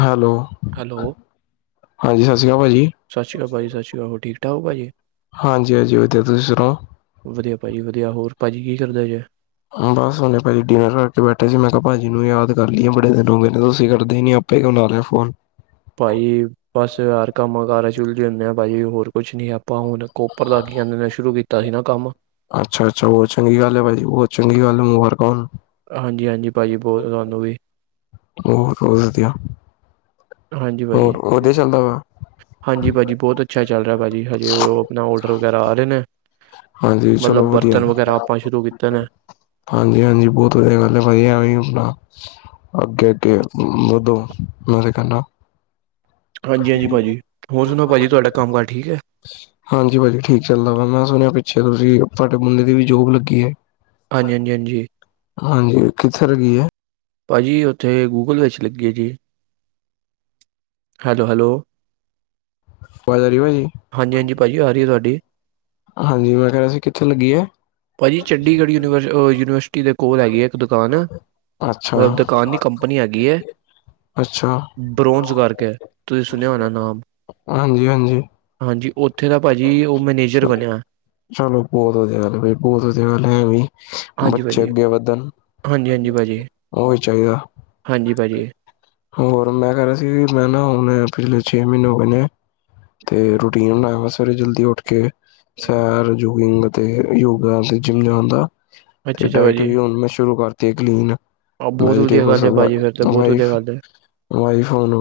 Hello hello ਹਾਂ ਸਤਿ ਸ਼੍ਰ ਅਕਾਲ ਭਾਜੀ ਸਤਿ ਸ੍ਰੀ ਅਕਾਲ ਭਾ ਜੀ ਸਤਿ ਸ਼੍ਰੀ ਅਕਾਲ ਠੀਕ ਠਕ ਹਾਂਜੀ ਹਾਂਜੀ ਵਧੀਆ ਤੁਸੀਂ ਸੁਣਾਓ ਵਧੀਆ ਭਾਜੀ ਵਧੀਆ ਹੋਰ ਭਾਜੀ ਕੀ ਕਰਦਾ ਜੇ ਬਸ ਹੇ ਭਾਜੀ ਡਿਨਰ ਕਰਕੇ ਬੈਠੇ ਸੀ ਮੈਂ ਕਿਹਾ ਭਾਜੀ ਨੂੰ ਯਾਦ ਕਰ ਲਈਏ ਬੜੇ ਦਿਨ ਹੋ ਗਏ ਨੇ ਤੁਸੀਂ ਕਰਦੇ ਹੀ ਨੀ ਆਪ ਪੇ ਕਣਾ ਫੋਨ ਭਾਜੀ, ਬਸ ਹਰ ਕੰਮ ਕਾਰ ਉਲਝੇ ਹੁੰਦੇ ਆ ਭਾਜੀ ਹੋਰ ਕੁਛ ਨੀ ਆਪਾਂ ਹੁਣ ਕੋਪਰ ਦਾਗੀਆਂ ਨੇ ਸ਼ੁਰੂ ਕੀਤਾ ਸੀ ਨਾ ਕੰਮ ਅੱਛਾ ਅੱਛਾ ਉਹ ਚੰਗੀ ਗੱਲ ਹੈ ਭਾਈ, ਉਹ ਚੰਗੀ ਗੱਲ ਹੈ ਮੁਬਾਰਕਾਂ ਹੋਣ ਹਾਂਜੀ ਹਾਂਜੀ ਭਾਜੀ ਬਹੁਤ ਤੁਹਾਨੂੰ ਵੀ ਹੋ ਹੋ ਵਧੀਆ, ਹਾਂਜੀ ਹੋਰ ਭਾਜੀ ਉਹਧਾ ਚੱਲਦਾ ਵਾ ਹਾਂਜੀ ਭਾਅ ਜੀ ਬਹੁਤ ਅੱਛਾ ਚੱਲ ਰਿਹਾ ਭਾਅ ਜੀ ਹਜੇ ਉਹ ਆਪਣਾ ਔਡਰ ਵਗੈਰਾ ਆ ਰਹੇ ਨੇ ਹਾਂਜੀ ਚਲੋ ਮਤਲਬ ਵਧੀਆ ਬਰਤਨ ਵਗੈਰਾ ਆਪਾਂ ਸ਼ੁਰੂ ਕੀਤੇ ਨੇ ਹਾਂਜੀ ਹਾਂਜੀ ਬਹੁਤ ਵਧੀਆ ਗੱਲ ਹੈ ਭਾਈ ਐਵੇ ਆਪਣਾ, ਅੱਗੇ ਅੱਗੇ ਵਧੋ ਮੈਂਰੇਖਦਾ ਹਾਂਜੀ ਹਾਂਜੀ ਭਾਜੀ ਹੋਰ ਸੁਣੋ ਭਾਜੀ ਤੁਹਾਡਾ ਕੰਮ ਕਾਰਜ ਠੀਕ ਹੈ ਹਾਂਜੀ ਭਾਜੀ ਠੀਕ ਚੱਲਦਾ ਵਾ ਮੈਂ ਸੁਣਿਆ ਪਿੱਛੇ ਤੁਸੀਂ ਤੁਹਾਡੇ ਮੁੰਡੇ ਦੀ ਵੀ ਜੋਬ ਲੱਗੀ ਹੈ ਹਾਂਜੀ ਹਾਂਜੀ ਹਾਂਜੀ ਹਾਂਜੀ ਕਿੱਥੇ ਰੈਗੀ ਹੈ ਭਾਅ ਜੀ ਉੱਥੇ ਗੂਗਲ ਵਿੱਚ ਲੱਗੀ ਹੈ ਜੀ ਹੈਲੋ ਹੈਲੋ ਬਜ਼ਾਰੀਵਾ ਜੀ ਹਾਂਜੀ ਹਾਂਜੀ ਭਾਅ ਜੀ ਆ ਰਹੀ ਹੈ ਤੁਹਾਡੀ ਹਾਂਜੀ ਮੈਂ ਕਹਿ ਰਿਹਾ ਸੀ ਕਿੱਥੇ ਲੱਗੀ ਹੈ ਭਾਅਜੀ ਚੰਡੀਗੜ੍ਹ ਯੂਨੀ ਯੂਨੀਵਰਸਿਟੀ ਦੇ ਕੋਲ ਹੈਗੀ ਆ ਇੱਕ ਦੁਕਾਨ ਅੱਛਾ ਮਤਲਬ ਦੁਕਾਨੀ ਕੰਪਨੀ ਐਗੀ ਹੈ ਅੱਛਾ ਬਰੋਂਸ ਕਰਕੇ ਹੈ, ਤੁਸੀਂ ਸੁਣਿਆ ਹੋਨਾ ਨਾਮ ਹਾਂਜੀ ਹਾਂਜੀ ਹਾਂਜੀ ਉੱਥੇ ਦਾ ਭਾਜੀ ਉਹ ਮੈਨੇਜਰ ਚ- ਬਣਿਆ ਚਲੋ ਬਹੁਤ ਧਿਆਲ -ਬਹੁਤ ਧਿਆਲ ਹੈ ਵੀ ਹਾਂਜੀ ਬੱਚੇ ਭਾਜੀ ਅੱਗੇ ਵਧਣ, ਹਾਂਜੀ ਹਾਂਜੀ ਭਾਜੀ ਉਹੀ ਚਾਹੀਦਾ। ਹਾਂਜੀ ਭਾਜੀ ਹੋਰ ਮੈਂ ਕਹਿ ਰਿਹਾ ਸੀ, ਮੈਂ ਨਾ ਹੁਣ ਪਿਛਲੇ ਛੇ ਮਹੀਨੇ ਹੋ ਗਏ ਨੇ। ਅਤੇ ਰੂਟੀਨ ਬਣਾਇਆ ਵਾ ਸਵੇਰੇ ਜਲਦੀ ਉੱਠ ਕੇ। ਸੈਰ ਯੁਗਿੰਗ ਅਤੇ ਯੋਗਾ ਅਤੇ ਜਿਮ ਜਾਣ ਦਾ। ਤੇ ਅੱਛਾ ਅੱਛਾ ਡਾਇਟ ਭਾਜੀ ਵੀ ਹੁਣ ਮੈਂ ਸ਼ੁਰੂ ਕਰਤੀ ਕਲੀਨ। ਆਹ ਬਹੁਤ ਵਧੀਆ ਵੈਜਿਟੇਬਲਸ ਗੱਲ ਹੈ ਭਾਜੀ ਫਿਰ ਤਾਂ ਬਹੁਤ ਵਧੀਆ ਵਇਫ [unintelligible] ਗੱਲ ਹੈ [unintelligible] ਮਾਈ ਫੋਨ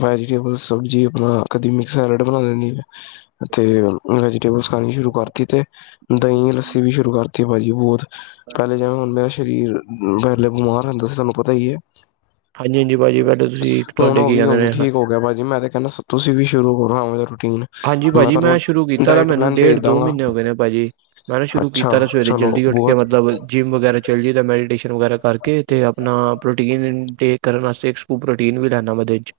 ਵੈਜੀਟੇਬਲ ਸਬਜੀ ਆਪਣਾ ਕਦੀ ਮਿਕਸ ਸੈਲਡ ਬਣਾ ਦਿੰਦੀ ਤੇ ਵੈਜੀਟੇਬਲਸ ਖਾਣੀ ਸ਼ੁਰੂ ਕਰਤੀ ਤੇ ਦਹੀਂ ਲੱਸੀ ਵੀ ਸ਼ੁਰੂ ਕਰਤੀ ਭਾ ਜੀ ਬਹੁਤ ਪਹਿਲੇ ਜਵੇਂ ਹਾਂਜੀ ਹੁਣ ਮੇਰਾ ਸਰੀਰ ਪਹਿਲੇ ਬਿਮਾਰ ਹੁੰਦੇ ਸੀ ਤੁਹਾਨੂੰ ਪਤਾ ਹੀ ਹੈ। ਹਾਂਜੀ ਭਾਜੀ ਪਹਿਲੇ ਤੁਸੀਂ ਹੁਣ ਤੁਹਾਡੇ ਉਹ ਕੀ ਵੀ ਕਹਿੰਦੇ ਹੁਣ ਨੇ ਠੀਕ ਹੋ ਗਿਆ। ਭਾਜੀ ਮੈਂ ਤੇ ਕਹਿੰਦਾ ਤੁਸੀਂ ਵੀ ਸ਼ੁਰੂ ਕਰੋ ਆਹੋ ਜਾ ਰੂਟੀਨ। ਹਾਂਜੀ ਭਾਜੀ ਮੈਂ ਤੁਹਾਨੂੰ ਸ਼ੁਰੂ ਕੀਤਾ। ਡਾਇਟ ਮੈਨੂੰ ਪਲੈਨ ਭੇਜ ਡੇਢ ਦੋ ਦਾਂਗਾ ਮਹੀਨੇ ਹੋ ਗਏ ਨੇ ਭਾਜੀ। ਮੈਂ ਨਾ ਸ਼ੁਰੂ ਅੱਛਾ ਕੀਤਾ ਨਾ ਸਵੇਰੇ ਚਲੋ ਜਲਦੀ ਉੱਠ ਕੇ। ਬਹੁਤ ਮਤਲਬ ਜਿੰਮ ਵਗੈਰਾ ਚੱਲ ਜੀਦੇ ਤਾਂ ਮੈਡੀਟੇਸ਼ਨ ਵਗੈਰਾ ਕਰਕੇ ਅਤੇ ਆਪਣਾ ਪ੍ਰੋਟੀਨ ਦੇ ਕਰਨ ਵਾਸਤੇ ਇੱਕ ਸਕੁਪ ਪ੍ਰੋਟੀਨ ਵੀ ਲੈਣਾ ਓਹਦੇ ਚ।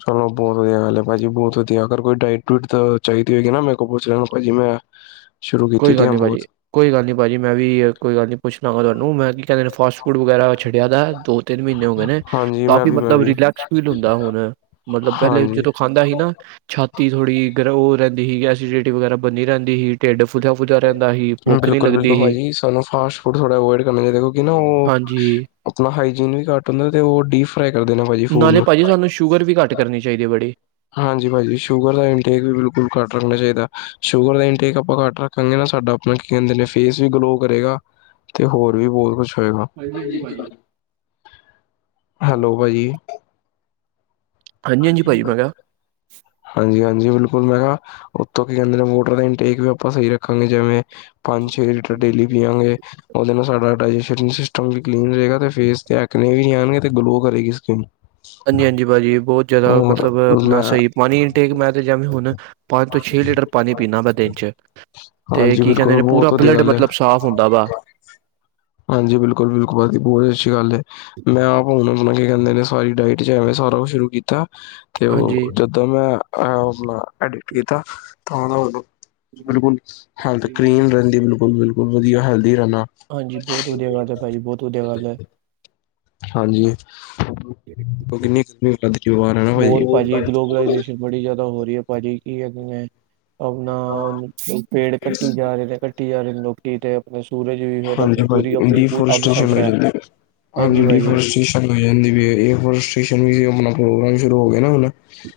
ਚਲੋ ਬਹੁਤ ਵਧੀਆ ਗੱਲ ਹੈ। ਭਾਜੀ ਬਹੁਤ ਵਧੀਆ ਅਗਰ ਕੋਈ ਡਾਈਟ ਡੂਟ ਤਾਂ ਚਾਹੀਦੀ ਹੋਏਗੀ ਨਾ ਮੇ ਕੋਲ ਪੁੱਛ ਲੈਣਾ। ਭਾਜੀ ਮੈਂ [unintelligible] ਕੋਈ ਗੱਲ ਦੀਆਂ ਨਹੀਂ ਭਾਜੀ। ਬਹੁਤ ਕੋਈ ਗੱਲ ਨਹੀਂ ਭਾਜੀ। ਮੈਂ ਵੀ ਕੋਈ ਗੱਲ ਨਹੀਂ। ਪੁੱਛ ਦੰਗਾਂ ਤੁਹਾਨੂੰ ਮੈਂ ਕੀ ਕਹਿੰਦੇ ਨੇ ਫਾਸਟ ਫੂਡ ਵਗੈਰਾ ਛਡਿਆ ਦਾ ਦੋ ਤਿੰਨ ਮਹੀਨੇ ਹੋ ਗਏ ਨੇ। ਹਾਂਜੀ ਮੈਂ ਕਾਫ਼ੀ ਵੀ ਮੈਂ ਮਤਲਬ ਵੀ ਰਿਲੈਕਸ ਫੀਲ ਹੁੰਦਾ ਹੁਣ ਮਤਲਬ ਪਹਿਲੇ ਹਾਂਜੀ ਜਦੋਂ ਖਾਂਦਾ ਸੀ ਨਾ ਛਾਤੀ ਥੋੜ੍ਹੀ ਗ ਰਹਿੰਦੀ ਸੀ ਐਸਿਡੀਟੀ ਵਗੈਰਾ ਬੰਨੀ ਰਹਿੰਦੀ ਸੀ ਢਿੱਡ ਬੁਝਾ ਬੁਝਾ ਰਹਿੰਦਾ ਹੀ। ਬਿਲਕੁਲ ਬਿਲਕੁਲ ਭਾਜੀ ਸਾਨੂੰ ਫਾਸਟ ਫੂਡ ਥੋੜ੍ਹਾ ਅਵੋਇਡ ਕਰਨਾ ਚਾਹੀਦਾ ਕਿਉਂਕਿ ਨਾ ਉਹ ਹਾਂਜੀ। ਆਪਣਾ ਹਾਈਜੀਨ ਵੀ ਘੱਟ ਹੁੰਦਾ। ਤੇ ਉਹ ਡੀਫ ਫਰਾਈ ਕਰ ਦੇ ਨਾ ਭਾਈ। ਨਾਲੇ ਪਾਜੀ ਤਾਣੁ ਸ਼ੂਗਰ ਵੀ ਘੱਟ ਕਰਨੀ ਚਾਹੀਦੀ ਹੈ ਬੜੀ ਹਾਂਜੀ ਭਾਜੀ ਸ਼ੂਗਰ ਇੰਟੇਕ ਵੀ ਬਿਲਕੁਲ ਕਟ ਰੱਖਣਾ ਚਾਹੀਦਾ। ਸ਼ੂਗਰ ਦਾ ਇਨਟੇਕ ਆਪਾਂ ਕੱਟ ਕਈ ਨਾਲ ਸਾਡਾ ਆਪਣਾ ਕੀ ਕਿੰਦੇ ਨੇ। ਫੇਸ ਵੀ ਗਲੋ ਕਰੇਗਾ। ਤੇ ਹੋਰ ਵੀ ਬਹੁਤ ਕੁਛ ਹੋਏਗਾ। ਹਾਂਜੀ-ਹਾਂਜੀ ਭਾਜੀ। ਹੈਲੋ ਭਾਜੀ। ਹਾਂਜੀ-ਹਾਂਜੀ ਹਾਂਜੀ। ਭਾਜੀ ਮੈਂ ਕਿਹਾ ਹਾਂਜੀ ਹਾਂਜੀ। ਬਿਲਕੁਲ ਮੈਂ ਕਿਹਾ ਉੱਥੋਂ ਕੀ ਕਹਿੰਦੇ ਨੇ ਵਾਟਰ ਦਾ ਇਨਟੇਕ ਵੀ ਆਪਾਂ ਸਹੀ ਰੱਖਾਂਗੇ ਜਿਵੇਂ ਪੰਜ ਛੇ ਲੀਟਰ ਡੇਲੀ ਪੀਆਂਗੇ। ਉਹਦੇ ਨਾਲ ਸਾਡਾ ਡਾਇਜੈਸ਼ਨ ਸਿਸਟਮ ਵੀ ਕਲੀਨ ਰਹੇਗਾ। ਅਤੇ ਫੇਸ ਤੇ ਐਕਣੇ ਵੀ ਜਾਣਗੇ ਅਤੇ ਗਲੋਅ ਕਰੇਗੀ ਸਕਿੰਨ। ਹਾਂਜੀ ਹਾਂਜੀ ਭਾਜੀ ਬਹੁਤ ਜ਼ਿਆਦਾ ਮਤਲਬ ਆਪਣਾ ਮੈਂ ਸਹੀ ਪਾਣੀ ਇਟੇਕ ਮੈਂ ਤੇ ਜੈਵੇ ਹੁਣ ਪੰਜ ਤੋਂ ਛੇ ਲੀਟਰ ਪਾਣੀ ਪੀਣਾ ਮੈਂ ਦਿਨ ਚ। ਤੇ ਹਾਂਜੀ ਕੀ ਕਹਿੰਦੇ ਬਿਲਕੁਲ ਨੇ ਪੂਰਾ ਬਹੁਤ ਵਧੀਆ ਬਲੱਡ ਗੱਲ ਹੈ। ਮਤਲਬ ਸਾਫ਼ ਹੁੰਦਾ ਵਾ। ਹਾਂਜੀ। ਬਿਲਕੁਲ ਬਿਲਕੁਲ ਬਹੁਤ ਅੱਛੀ ਗੱਲ ਹੈ। ਮੈਂ ਆਪ ਹੁਣ ਆਪਣਾ ਕੇ ਕਹਿੰਦੇ ਨੇ ਸਾਰੀ ਡਾਇਟ ਚ ਐਵੇਂ ਸਾਰਾ ਕੁਛ ਸ਼ੁਰੂ ਕੀਤਾ ਤੇ ਉਹ ਹਾਂਜੀ। ਜਦੋਂ ਮੈਂ ਅਪਣਾ ਐਡਿਟ ਕੀਤਾ। ਤਾਂਦਾਨੂੰ ਬਿਲਕੁਲ ਹੈਲਥ ਕਲੀਨ ਰਹਿੰਦੀ ਬਿਲਕੁਲ ਬਿਲਕੁਲ ਵਧੀਆ ਹੈਲਦੀ ਰਹਿੰਦਾ। ਹਾਂਜੀ ਬਹੁਤ ਵਧੀਆ ਗੱਲ ਹੈ। ਭਾਜੀ ਬਹੁਤ ਵਧੀਆ ਗੱਲ ਹੈ। ਹਾਂਜੀ ਉਹ ਕਿੰਨੀ ਕਮੀ ਬਿਾਰ ਹੈ। ਭਾ ਐ ਬੜੀ ਜਿਆਦਾ ਹੋ ਰਹੀ ਹੈ। ਭਾਜੀ ਐ ਅੱਗੋ ਮੈਂ ਆਪਣਾ ਪੇੜ ਕੱਟੀ ਜਾ ਰਹੇ ਨੇ। ਕੱਟੀ ਜਾ ਰਹੇ ਨੇ। ਲੋਕੀ ਤੇ ਆਪਣੇ ਸੂਰਜ ਵੀ ਫਿਰ ਆਪ ਹਾਂਜੀ ਪੂਰੀ ਪਾਜੀ ਆਪਣੀ ਪੂ ਅੱਗ ਇੰਡੇਫ਼ੀਰੇਸਟੇਸ਼ਨ ਛੱਡ ਰਿਹਾ ਸਮਝਦੇ ਨੇ ਹਾਂਜੀ ਹਾਂਜੀੋ ਭਾਜੀ ਡਿਫਾਰੈਸਟੇਸ਼ਨ [inaudible]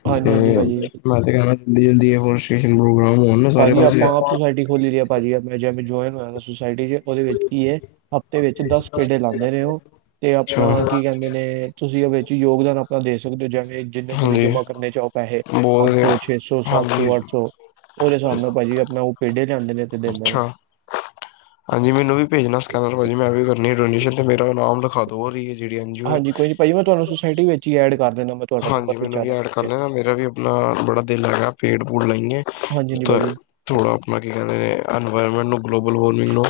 [inaudible] ਤੇ ਹਾਂਜੀ ਹਾਂਜੀ ਭਾਜੀ ਮੈਂ ਤੇ ਕਹਿਣਾ ਜਲਦੀ ਜਲਦੀ ਓ ਸਟੇਸ਼ਨ ਪ੍ਰੋਗਰਾਮ ਹੋਨ। ਭਾਜੀ ਆਪਾਂ ਆਪ ਸੋਸਾਇਟੀ ਖੋਲੀ ਸੀ ਭਾਜੀ ਅਪਣੇ ਜਿਮ ਚ ਜੋਆਇਨ ਹੋਇਆ ਸੋਸਾਇਟੀ ਵਿੱਚ ਉਹਦੇ ਵਿੱਚ ਕੀ ਹੈ ਹਫ਼ਤੇ ਵਿੱਚ ਦਸ ਪੇਡੇ ਲਾਉਂਦੇ ਨੇ ਉਹ। ਤੇ ਆਪਣਾ ਅੱਛਾ ਕੀ ਕਹਿੰਦੇ ਨੇ ਤੁਸੀਂ ਓ ਵਿੱਚ ਯੋਗਦਾਨ ਆਪਣਾ ਦੇ ਸਕਦੇ ਹੋ ਜਵੇ ਜਿੰਨੇ ਤੁਸੀਂ ਹਾਂਜੀ ਜਮਾ ਕਰਨੇ ਚਾਹੋ ਪੈਸੇ ਬਹੁਤ ਪੰਜ ਸੌ ਵਧੀਆ ਛੇ ਸੌ ਸੱਤ ਹਾਂਜੀ ਸੌ ਅੱਠ ਸੌ ਉਹਦੇ ਹਿਸਾਬ ਨਾਲ ਭਾਜੀ ਆਪਣਾ ਉਹ ਪੇਡੇ ਲਿਆਉਂਦੇ ਨੇ। ਤੇ ਦਿੰਦੇ ਨੇ ਅੱਛਾ। ਹਾਂਜੀ ਮੈਨੂੰ ਵੀ ਭੇਜਣਾ ਸਕੈਨਰ ਭਾਜੀ ਮੈਂ ਵੀ ਕਰਨੀ ਡੋਨੇਸ਼ਨ ਤੇ ਮੇਰਾ ਨਾਮ ਲੱਖਾਂ ਦੋ। ਹੋ ਰਹੀ ਏ ਜਿਹੜੀ ਨਜੀਓਂ ਏ ਹਾਂਜੀ ਕੋਈ ਨੀ ਭਾਜੀ ਮੈਂ ਤੁਹਾਨੂੰ ਸੁਸਾਇਟੀ ਵਿੱਚ ਹੀ ਐਡ ਕਰ ਦਿੰਦਾ ਮੈਂ ਤੁਹਾਡਾ ਨੰਬਰ ਹਾਂਜੀ ਮੈਨੂੰ ਪਹੁੰਚਾ ਵੀ ਐਡ ਦਾਂ ਕਰ ਲੈਣਾ ਮੇਰਾ ਵੀ ਨਾ ਬੜਾ ਦਿਲ ਹੈਗਾ ਪੇਡ ਪੂਡ ਲਾਈਏ ਹਾਂਜੀ ਹਾਂਜੀ ਭਾਜੀ ਥੋੜਾ ਆਪਣਾ ਕੀ ਐਵੇਂ ਇਨਵਾਇਰਮੈਂਟ ਨੂੰ ਗਲੋਬਲ ਵਾਰਮਿੰਗ ਨੂੰ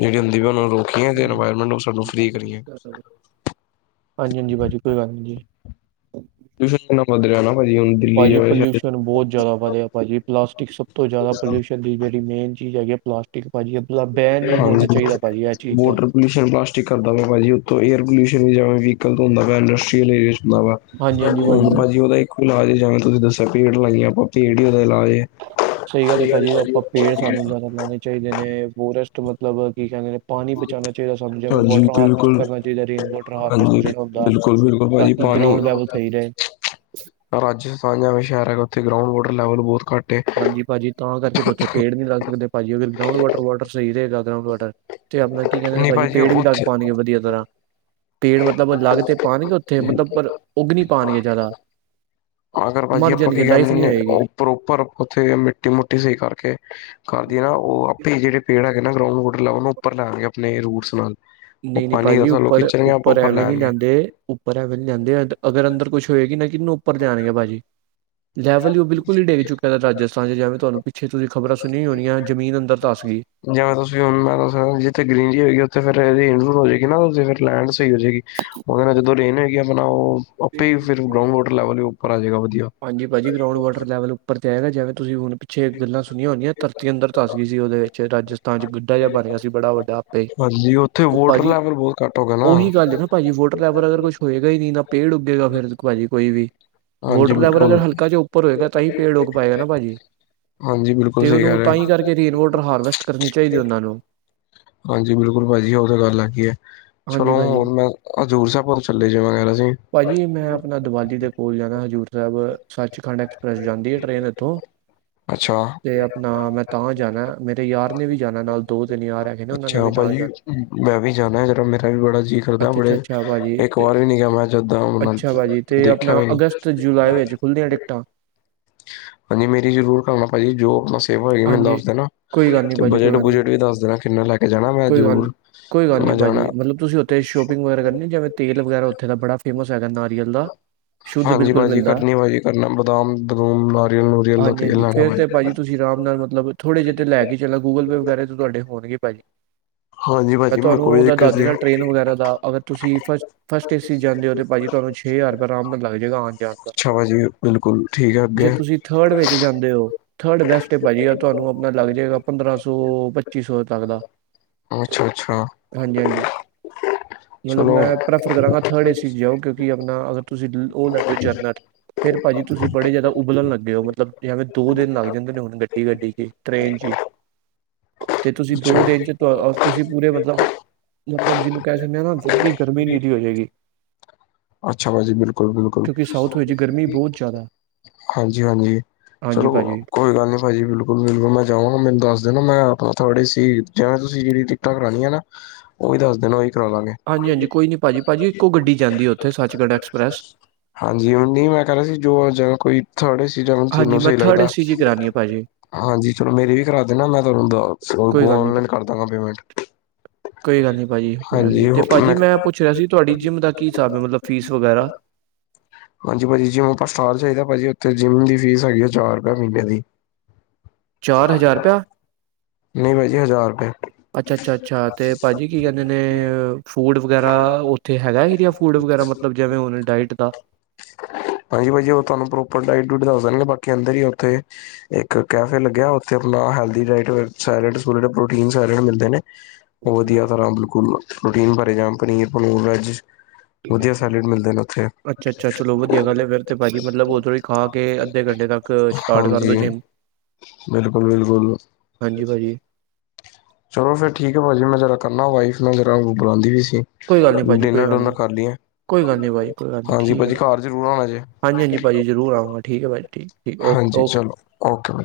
ਜਿਹੜੀ ਗੰਦਗੀ ਨੂੰ ਰੋਕੀਏ ਤੇ ਹਾਂਜੀ ਇਨਵੈਰਮਿੰਟ ਨੂੰ ਸਗੋ ਫਰੀ ਕਰੀਏ। ਹਾਂਜੀ ਹਾਂਜੀ ਭਾਜੀ ਕੋਈ ਗੱਲ ਨਹੀਂ। ਦੂਸਰੇ ਦਿਨਾਂ ਮੱ ਆ ਨਾ ਭਾਜੀ ਹੁਣ ਦਿੱਲੀ ਭਾਜੀ ਜਾਵੇ ਪੋਲਿਊਸ਼ਨ ਬਹੁਤ ਜ਼ਿਆਦਾ ਵਧਿਆ ਭਾਜੀ। ਪਲਾਸਟਿਕ ਸਭ ਤੋਂ ਜ਼ਿਆਦਾ ਪੋਲਊਸ਼ਨ ਦੀ ਜਿਹੜੀੇ ਮੈਨ ਚੀਜ਼ ਹੈਗੀ ਹੈ ਪਲਾਸਟਿਕ ਭਾਜੀ ਐਥੋਂ ਤੱਕ ਹਾਂਜੀ ਬੋਟਰ। ਪੋਲਊਸ਼ਨ ਪਲਾਸਟਿਕ ਕਰਦਾ ਵਾ ਭਾਜੀ ਉੱਥ ਏਅਰ ਪੋਲਊਸ਼ਨ ਵੀ ਜੈਵੇ ਵਹਿਕਲ ਤੋਂ ਹੁੰਦਾ ਵਾ ਇੰਡਸਟਰੀਅਲ ਏਰੀਏ ਚ ਹੁੰਦਾ ਵਾ। ਹਾਂਜੀ ਹਾਂਜੀ ਹੁਣ ਭਾਜੀ ਉਹਦਾ ਇੱਕੋ ਇਲਾਜ ਏ ਜਿਵੇਂ ਤੁਸੀਂ ਦੱਸਿਆ ਪੇਡ ਲਾਈਆਂ ਆਪਾਂ ਪੇਡ ਹੀ ਉਹਦਾ ਇਲਾਜ ਏ। ਸਹੀ ਗੱਲ ਹੈ ਭਾਜੀ ਆਪਾਂ ਪੇਡ ਸਾਨੂੰ ਜ਼ਿਆਦਾ ਲਾਉਣੇ ਚਾਹੀਦੇ ਨੇ ਫੋਰੈਸਟ ਮਤਲਬ ਕੀ ਕਹਿੰਦੇ ਨੇ ਪਾਣੀ ਬਚਾਉਣਾ ਚਾਹੀਦਾ ਸਾਨੂੰ ਜਿਵੇਂ ਹਾਂਜੀ ਵਾਟਰ ਹਾਰਵੈਸਟ ਬਿਲਕੁਲ ਕਰਨਾ ਚਾਹੀਦਾ ਰੇਨ ਵਾਟਰ ਹਾਰਵੈਸਟ ਹਾਂਜੀ ਜਿਹੜਾ ਹੁੰਦਾ। ਬਿਲਕੁਲ ਬਿਲਕੁਲ ਭਾਜੀ ਗ੍ਰਾਉੰਡ ਲੈਵਲ ਪਾਣੀ ਸਈ ਰਹੇ। ਰਾਜਸਥਾਨ ਜਿਵੇਂ ਸ਼ਹਿਰ ਹੈਗਾ ਉੱਥੇ ਗ੍ਰਾਉੰਡ ਵਾਟਰ ਲੈਵਲ ਬਹੁਤ ਘੱਟਏ। ਹਾਂਜੀ ਭਾਜੀ। ਤਾਂ ਕਰਕੇ ਤੇ ਓਥੇ ਪੇੜ ਨੀ ਲੱਗ ਸਕਦੇ ਭਾਜੀ ਅਗਰ ਗ੍ਰਾਉੰਡ ਵਾਟਰ ਵਾਟਰ ਸਹੀ ਰਹੇਗਾ ਗ੍ਰਾਉੰਡ ਵਾਟਰ। ਤੁਹਾਨੇ ਕੀ ਕਹਦੇ ਨੇ ਨਹੀਂ ਭਾਜੀ। ਪੇੜ ਵੀ ਲੱਗ ਉੱਥੇ ਪਾੜਗੇ ਵਧੀਆ ਤਰ੍ਹਾਂ। ਪੇੜ ਮਤਲਬ ਅਲੱਗ ਤੇ ਪਾਉਣਗੇ ਉੱਥੇ। ਮਤਲਬ ਪਰ ਉੱਗ ਨਹੀਂ ਪਾਉਣਗੇ ਜ਼ਿਆਦਾ। ਹਾ। ਆਗਰ ਭਾਜੀ ਮਰ ਆਪਾਂ ਜਾਣਗੇ ਕੀ ਲਾਈਫ ਕਹਿ ਨਹੀਂ ਨੇ, ਓ ਹੋਏਗੀ ਪ੍ਰੋਪਰ ਉੱਥੇ ਮਿੱਟੀ ਮੋਟੀ ਸਹੀ ਕਰਕੇ, ਕਰਦੀ ਹੈ ਨਾ ਉਹ ਤੇ ਜਿਹੜੇ ਪੇੜ ਹੈਗੇ ਨਾ। ਫੇਰ ਵੁਡ ਲਾਓ ਉਹਨੂੰ ਉੱਪਰ ਲਾਓ ਆਪਣੇ ਰੂਟਸ ਨਾਲ। ਉਹ ਨਹੀਂ-ਨਹੀਂ ਪਾਣੀ ਭਾਜੀ ਥੱਲੋਂ ਖਿੱਚਣਗੇ ਆਪਾਂ ਉੱਪਰ-ਉੱਪਰ ਉੱਪਰ ਐਵੇਂ ਨਹੀਂ ਲੈਣਗੇ ਲਿਆਂਦੇ ਉੱਪਰ ਵੇਲ ਜਾਂਦੇ, ਅਗਰ ਅੰਦਰ ਕੁੱਛ ਹੋਏਗੀ ਨਾ ਕਿਨਾ ਉੱਪਰ ਤਦ ਜਾਣਗੇ ਭਾਜੀ। ਲੈਵਲ ਹੀ ਉਹ ਬਿਲਕੁਲ ਹੀ ਡਿੱਗ ਚੁੱਕਾ ਹੈ ਰਾਜਸਥਾਨ ਚ, ਜਾਓ ਤੁਹਾਨੂੰ ਪਿੱਛੇ ਤੁਸੀਂ ਖ਼ਬਰ ਸੁਣੀਆਂ ਹੋਣੀਆਂ ਜ਼ਮੀਨ ਅੰਦਰ ਧਸ ਗਈ। ਜਾਂ ਤੁਸੀਂ ਹੁਣ ਮੈਂ ਜਿੱਥੇ ਗਰੀਨਰੀ ਹੋਏਗੀ। ਉੱਥੇ ਫੇਰ ਇਹ ਨੂੰ ਹੋ ਜਾਏਗੀ ਨਾ। ਫਿਰ ਲੈਂਡ ਸਹੀ ਹੋ ਜੇਗੀ। ਉਹਦੇ ਨਾਲ ਜਦੋਂ ਰੈਨ ਏਰੀਆ ਹੋਦ ਨਾ। ਆਪਣਾ ਉਹ ਆਪੇ ਹੀ ਫਿਰ ਗਈ ਗਰਾਂਡ ਵਾਟਰ ਲੈਵਲ ਉੱਪਰ ਆ ਜਾਏਗਾ ਵਧੀਆ। ਹਾਂਜੀ ਭਾਜੀ। ਗਰਾਊਂਡ ਵਾਟਰ ਲੈਵਲ ਉਪਰ ਕਹਿ ਰਿਹਾਂ ਜਾਵੇ, ਤੁਸੀਂ ਹੁਣ ਪਿੱਛੇ ਗੱਲਾਂ ਸੁਣੀਆਂ ਹੋਣੀਆ, ਧਰਤੀ ਅੰਦਰ ਧਸ ਗਈ ਸੀ। ਉਹਦੇ ਵਿੱਚ ਰਾਜਸਥਾਨ ਚ ਗੱ ਖੱਡਾ ਜਿਹਾ ਬਣ ਗਿਆ ਸੀ ਬੜਾ ਵੱਡਾ ਆਪੇ, ਹਾਂਜੀ ਉੱਥੇ ਉਹ ਵੋਟਰ ਭਾਜੀ, ਲੈਵਲ ਬਹੁਤ ਘੱਟ ਹੋ ਗਿਆ ਨਾ। ਉਹੀ ਗੱਲ ਨਾ ਭਾਜੀ ਫੇਰ ਵਾਟਰ ਲੈਵਰ ਅਗਰ ਕੁਛ ਹੋਏਗਾ ਹੀ ਨਹੀਂ ਨਾ। ਪੇੜ ਉੱਗੇਗਾ ਨਾ ਖੁਆਰੀ ਹੋਏਗੀ। ਫਿਰ ਭਾਜੀ ਕੋਈ ਵੀ ਹਾਂਜੀ ਵੋਟਰ ਲੈਵਰ ਬਿਲਕੁਲ। ਅਗਰ ਹਲਕਾ ਜਿਹਾ ਉ ਉੱਪਰ ਹੋਏਗਾ ਤਾਂ ਹੀ ਪੇੜ ਉੱਗ ਪਾਏਗਾ ਨਾ ਭਾਜੀ। ਹਾਂਜੀ ਬਿਲਕੁਲ ਤੇ ਸਹੀ ਕਹਿ ਉਹਨੂੰ ਰਹੇ ਤਾਂ ਹੀ ਕਰਕੇ ਰੇਨ ਹੋ। ਵੋਟਰ ਹਾਰਵੈਸਟ ਕਰਨੀ ਚਾਹੀਦੀ ਹੈ ਉਹਨਾਂ ਨੂੰ। ਹਾਂਜੀ। ਬਿਲਕੁਲ ਭਾਜੀ, ਉਹ ਤਾਂ ਗੱਲ ਹੈਗੀ ਹੈ। ਹਾਂਜੀ ਚਲੋ ਭਾਜੀ ਹੋਰ ਮੈਂ ਹਜ਼ੂਰ ਸਾਹਿਬ ਚਲੇ ਜਾਣਾ ਸੀ। ਭਾਜੀ ਮੈਂ ਆਪਣਾ ਦੀਵਾਲੀ ਦੇ ਓ ਜਾਣਾ ਹਜ਼ੂਰ ਸਾਹਿਬ। ਸੱਚਖੰਡ ਐਕਸਪ੍ਰੈਸ ਜਾਂਦੀ ਆ ਟ੍ਰੇਨ ਇੱਥੋਂ, ਅੱਛਾ ਤੇ ਨਾ ਮੈਂ ਤਾਂ ਜਾਣਾ। ਮੇਰੇ ਯਾਰ ਨੇ ਵੀ ਜਾਣੇ ਨਾਲ ਦੋ- ਤਿੰਨ ਯਾਰ ਹੈ। ਅੱਛਾ ਭਾਜੀ। ਮੈਂ ਵੀ ਜਾਣਾ, ਜਰਾ ਮੇਰਾ ਵੀ ਬੜਾ ਜੀ ਕਰਦਾ ਬ ਅੱਛਾ-ਅੱਛਾ-ਅੱਛਾ ਭਾਜੀ ਇੱਕ ਤੇ ਵਾਰ ਵੀ ਨੀ ਗਿਆ। ਮੈਂ ਜਿੱਦਾ ਹੁਣ ਮੈਂ ਅੱਛਾ ਦੇਖਿਆ ਵੀ ਨੀ ਖੁੱਲ ਗਿਆ ਟਿਕਟਾਂ। ਹਾਂਜੀ। ਮੇਰੀ ਜ਼ਰੂਰ ਕਰਨਾ ਭਾਜੀ। ਜੋ ਆਪਣਾ ਸੇਵਾਂ ਹੋਏਗੀ ਮੈਨੂੰ ਹਾਂਜੀ, ਦੱਸਦੇ ਦੇਣਾ। ਕੋਈ ਗੱਲ ਨੀ ਤੇ ਭਾਜੀ, ਕੋਈ ਬਜਟ ਗੱਲ ਨੀ, -ਬੁਜਟ ਵੀ ਦੱਸ ਦੇਣਾ ਕਿੰਨਾ ਲੈ ਕੇ ਜਾਣਾ। ਮੈਂ ਕੋਈ ਜ਼ਰੂਰ ਮੈਂ ਜਾਣਾ। ਤੇ ਸ਼ੋਪਿੰਗ ਵਗੈਰਾ ਕਰਨੀ, ਜਿਵੇਂ -ਤੇਲ ਵਗੈਰਾ ਉੱਥੇ ਦਾ ਬੜਾ ਫੇਮਸ ਹੈਗਾ ਨਾਰੀਅਲ ਦਾ। ਸ਼ੁੱਧ ਹਾਂਜੀ। ਬਿਲਕੁਲ ਭਾਜੀ ਮਿਲਦਾ। ਕਰਨੀ ਆ ਭਾਜੀ ਕਰਨੀ, ਬਦਾਮ- ਬਦੁਮ ਨਾਰੀਅਲ-ਨੁਰੀਅਲ ਦਾ ਤੇਲ ਹਾਂਜੀ-ਹਾਂਜੀ ਲੈਣਾ ਫੇਰ ਤੇ ਭਾਜੀ। ਤੁਸੀਂ ਆਰਾਮ ਨਾਲ ਮਤਲਬ, ਥੋੜੇ ਜਿਹੇ ਤੇ ਲੈ ਕੇ ਚੱਲੋ ਗੂਗਲ ਪੇ ਵਗੈਰਾ ਤੁਹਾਡੇ ਹੋਣਗੇ ਭਾਜੀ। ਹਾਂਜੀ ਮੈਂ ਭਾਜੀ ਕੋਈ ਤੁਹਾਨੂੰ ਦਾ ਦੱਸ ਦਿੱਕਤ ਨੀ। ਦੇਣਾ ਟ੍ਰੇਨ ਵਗੈਰਾ ਦਾ। ਅਗਰ ਤੁਸੀਂ ਫਸ -ਫਸਟ ਏਸੀ ਇਹਦੇ ਤੇ ਭਾਜੀ ਤੁਹਾਨੂੰ ਛੇ ਹਜ਼ਾਰ ਰੁਪਇਆ ਆਰਾਮ ਨਾਲ ਲੱਗ ਜਾਏਗਾ। ਆਣ -ਜਾਣ ਦਾ ਅੱਛਾ ਭਾਜੀ ਬਿਲਕੁਲ ਠੀਕ ਹੈ ਜੇ ਅੱਗੇ। ਤੁਸੀਂ ਦੇ ਥਰਡ ਏਸੀ ਵਿੱਚ ਜਾਂਦੇ ਹੋ ਥਰਡ ਬੈਸਟ ਭਾਜੀ। ਆ ਤੁਹਾਨੂੰ ਆਪਣਾ ਲੱਗ ਜਾਏਗਾ ਪੰਦਰਾਂ ਸੌ, ਪੱਚੀ ਸੌ ਤੱਕ ਦਾ। ਅੱਛਾ ਅੱਛਾ ਹਾਂਜੀ -ਹਾਜੀ ਮਤਲਬ ਚਲੋ। ਮੈਂ ਪ੍ਰੈਫਰ ਕਰਾਂਗਾ। ਫੇਰ ਏ ਸੀ ਜਾਓ। ਕਿਉਂਕਿ ਆਪਣਾ ਅਗਰ ਤੁਸੀਂ ਉਹ ਲੈ ਕੇ ਜਰਨਲ, ਫ਼ਿਰ ਭਾਜੀ ਤੁਸੀਂ ਬੜੇ ਜ਼ਿਆਦਾ ਉਬਲਣ ਲੱਗੇ ਹੋ, ਮਤਲਬ ਜਿਵੇਂ ਦੋ -ਦਿਨ ਲੱਗ ਜਾਂਦੇ ਨੇ, ਹੁਣ ਗੱਡੀ- ਗੱਡੀ ਚ ਟ੍ਰਰੇਨ ਚ ਹੀ। ਤੇ ਤੁਸੀਂ ਦੋ ਅੱਛਾ। ਦਿਨ ਚ ਤੁਸੀਂ ਪੂਰੇ ਮਤਲਬ। ਮਤਲਬ ਜਿਹਨੂੰ ਕਹਿ ਦਿੰਦੇ ਹਾਂ ਨਾ। ਗਰਮੀ-ਗਰਮੀ ‌ਦੀ ਹੋ ਜਾਏਗੀ। ਅੱਛਾ ਭਾਜੀ ਬਿਲਕੁਲ -ਬਿਲਕੁਲ। ਕਿਉਂਕਿ ਸਾਊਥ ਵਿੱਚ ਗਰਮੀ ਬਹੁਤ ਜ਼ਿਆਦਾ ਹਾਂਜੀ -ਹਾਂਜੀ ਹਾਂਜੀ ਚਲੋ ਭਾਜੀ ਕੋਈ ਗੱਲ ਨਹੀਂ ਭਾਜੀ ਬਿਲਕੁਲ। ਬਿਲਕੁਲ -ਬਿਲਕੁਲ ਮੈਂ ਜਾਵਾਂਗਾ ਮਨੂੰ ਦੱਸ ਦੇ ਨਾ। ਮੈਂ ਆਪਣਾ ਤੁਹਾਡੀ ਸੀ। ਜਿਵੇਂ ਤੁਸੀਂ ਜਿਹੜੀ ਟਿਕਟਾਂ ਕਰਾਉਣੀ ਹੈ ਨਾ। ਉਹ ਵੀ ਦੱਸਦੇ ਨੇ ਭਾ ਹਾਂਜੀ -ਹਾਂਜੀ ਕੋਈ ਨਹੀਂ ਭਾਜੀ। ਭਾਜੀ ਇੱਕੋ ਗੱਡੀ ਜਾਂਦੀ ਉੱਥੇ ਸੱਚਗੰਡ ਐਕਸਪ੍ਰੈਸ। ਹਾਂਜੀ। ਹ ਨਹੀਂ ਮੈਂ ਕਹਿ ਰਿਹਾ ਸੀ। ਜੋ ਕੋਈ ਥਰਡ-ਏ-ਸੀ ਜਾਣਾ। ਹਾਂਜੀ ਤੁਨੂੰ ਮੈਂ ਸਹੀ ਥਰਡ ਲੱਗਦਾ। ਏਸੀ ਜੀ ਕਰਾਣੀ ਹੈ ਭਾਜੀ ਹਾਂਜੀ। ਚਲੋ ਮੇਰੀ ਵੀ ਕਰਾ ਦੇਣਾ ਮੈਂ ਤੁਹਾਨੂੰ ਕੋਈ ਗੱਲ ਨੀ ਆਨਲਾਈਨ ਕਰ ਦਾਂਗਾ ਪੇਮੈਂਟ। ਕੋਈ ਗੱਲ ਨਹੀਂ ਭਾਜੀ। ਭਾਜੀ ਮੈਂ ਪੁੱਛ ਰਿਹਾ ਸੀ ਤੁਹਾਡੀ ਜਿੰਮ ਦਾ ਕੀ ਹਿਸਾਬ ਹੈ, ਮਤਲਬ ਫੀਸ ਵਗੈਰਾ। ਹਾਂਜੀ ਭਾਜੀ ਜਿੰਮ ਆਪਾਂ ਸਾਲ ਚਾਹੀਦਾ। ਭਾਜੀ ਉੱਥੇ ਜਿੰਮ ਦੀ ਫੀਸ ਹੈਗੀ ਆ ਹਜ਼ਾਰ ਰੁਪਏ ਮਹੀਨੇ ਦੀ। [inaudible] ਚਾਰ ਹਜ਼ਾਰ ਰੁਪਇਆ? ਨਹੀਂ ਭਾਜੀ ਜੀ ਹਜ਼ਾਰ ਰੁਪਏ। ਅੱਛਾ ਅੱਛਾ ਅੱਛਾ ਤੇ ਭਾਜੀ ਕੀ ਕਹਿੰਦੇ ਨੇ ਫੂਡ ਵਗੈਰਾ ਉੱਥੇ ਹੈਗਾ ਏ ਰੀਆ ਫੂਡ ਵਗੈਰਾ ਮਤਲਬ। ਜਿਵੇਂ ਹੁਣ ਡਾਇਟ ਦਾ। ਹਾਂਜੀ ਭਾਜੀ ਉਹ ਤੁਹਾਨੂੰ ਪ੍ਰੋਪਰ ਡਾਇਟ ਡੁਟ ਦੱਸ ਰੇ ਨੇ ਬਾਕੀ ਅੰਦਰ ਹੀ ਉੱਥੇ ਇੱਕ ਕੈਫੇ ਲੱਗਿਆ। ਅਪਣਾ healthy diet salad suit protein salad ਮਿਲਦੇ ਨੇ। ਵਧੀਆ ਤਰ੍ਹਾਂ ਬਿਲਕੁਲ ਪ੍ਰੋਟੀਨ ਭਰੇ ਜਅ ਪਨੀਰ ਵੇਜ। ਵਧੀਆ ਸੈਲਡ ਮਿਲਦੇ ਨੇ ਇਥੇ। ਅੱਛਾ- ਅੱਛਾ ਚਲੋ ਵਧੀਆ ਗੱਲ ਹੈ ਫਿਰ ਤਾਂ ਭਾਜੀ ਮਤਲਬ ਹੁਣ ਤੁਸੀਂ ਖਾ ਕੇ ਅੱਧੇ ਘੰਟੇ ਤੱਕ ਸਟਾਰਟ ਕਰ ਦਿਉ ਹਾਂਜੀ ਜਿੰਮ। ਬਿਲਕੁਲ -ਬਿਲਕੁਲ। ਹੰਜੀ ਭਾਜੀ। ਚਲੋ ਫਿਰ ਏ ਠੀਕ ਭਾਜੀ ਮੈਂ ਜਰਾ ਕਰਨਾ ਵਾਈਫ ਮੈਂ ਜਰਾ ਬੁਲਾਉਂਦੀ ਵੀ ਸੀ। ਕੋਈ ਗੱਲ ਨਹੀਂ ਭਾਜੀ ਕੋਈ ਡਿਨਰ ਗੱਲ ਡੁਨਰ ਨਹੀਂ। ਕਰ ਲਈਏ ਕੋਈ ਗੱਲ- ਕੋਈ ਗੱਲ ਨਹੀਂ ਹਾਂਜੀ ਠੀਕ ਹੈ ਭਾਜੀ ਘਰ ਜ਼ਰੂਰ ਆਉਣਾ ਜੇ ਹਾਂਜੀ- ਹਾਂਜੀ ਭਾਜੀ ਜ਼ਰੂਰ ਆਉਂਗਾ ਠੀਕ ਹੈ ਭਾਜੀ। ਠੀਕ ਠੀਕ ਓਕੇ ਹਾਂਜੀ ਓਕੇ ਚਲੋ ਓਕੇ।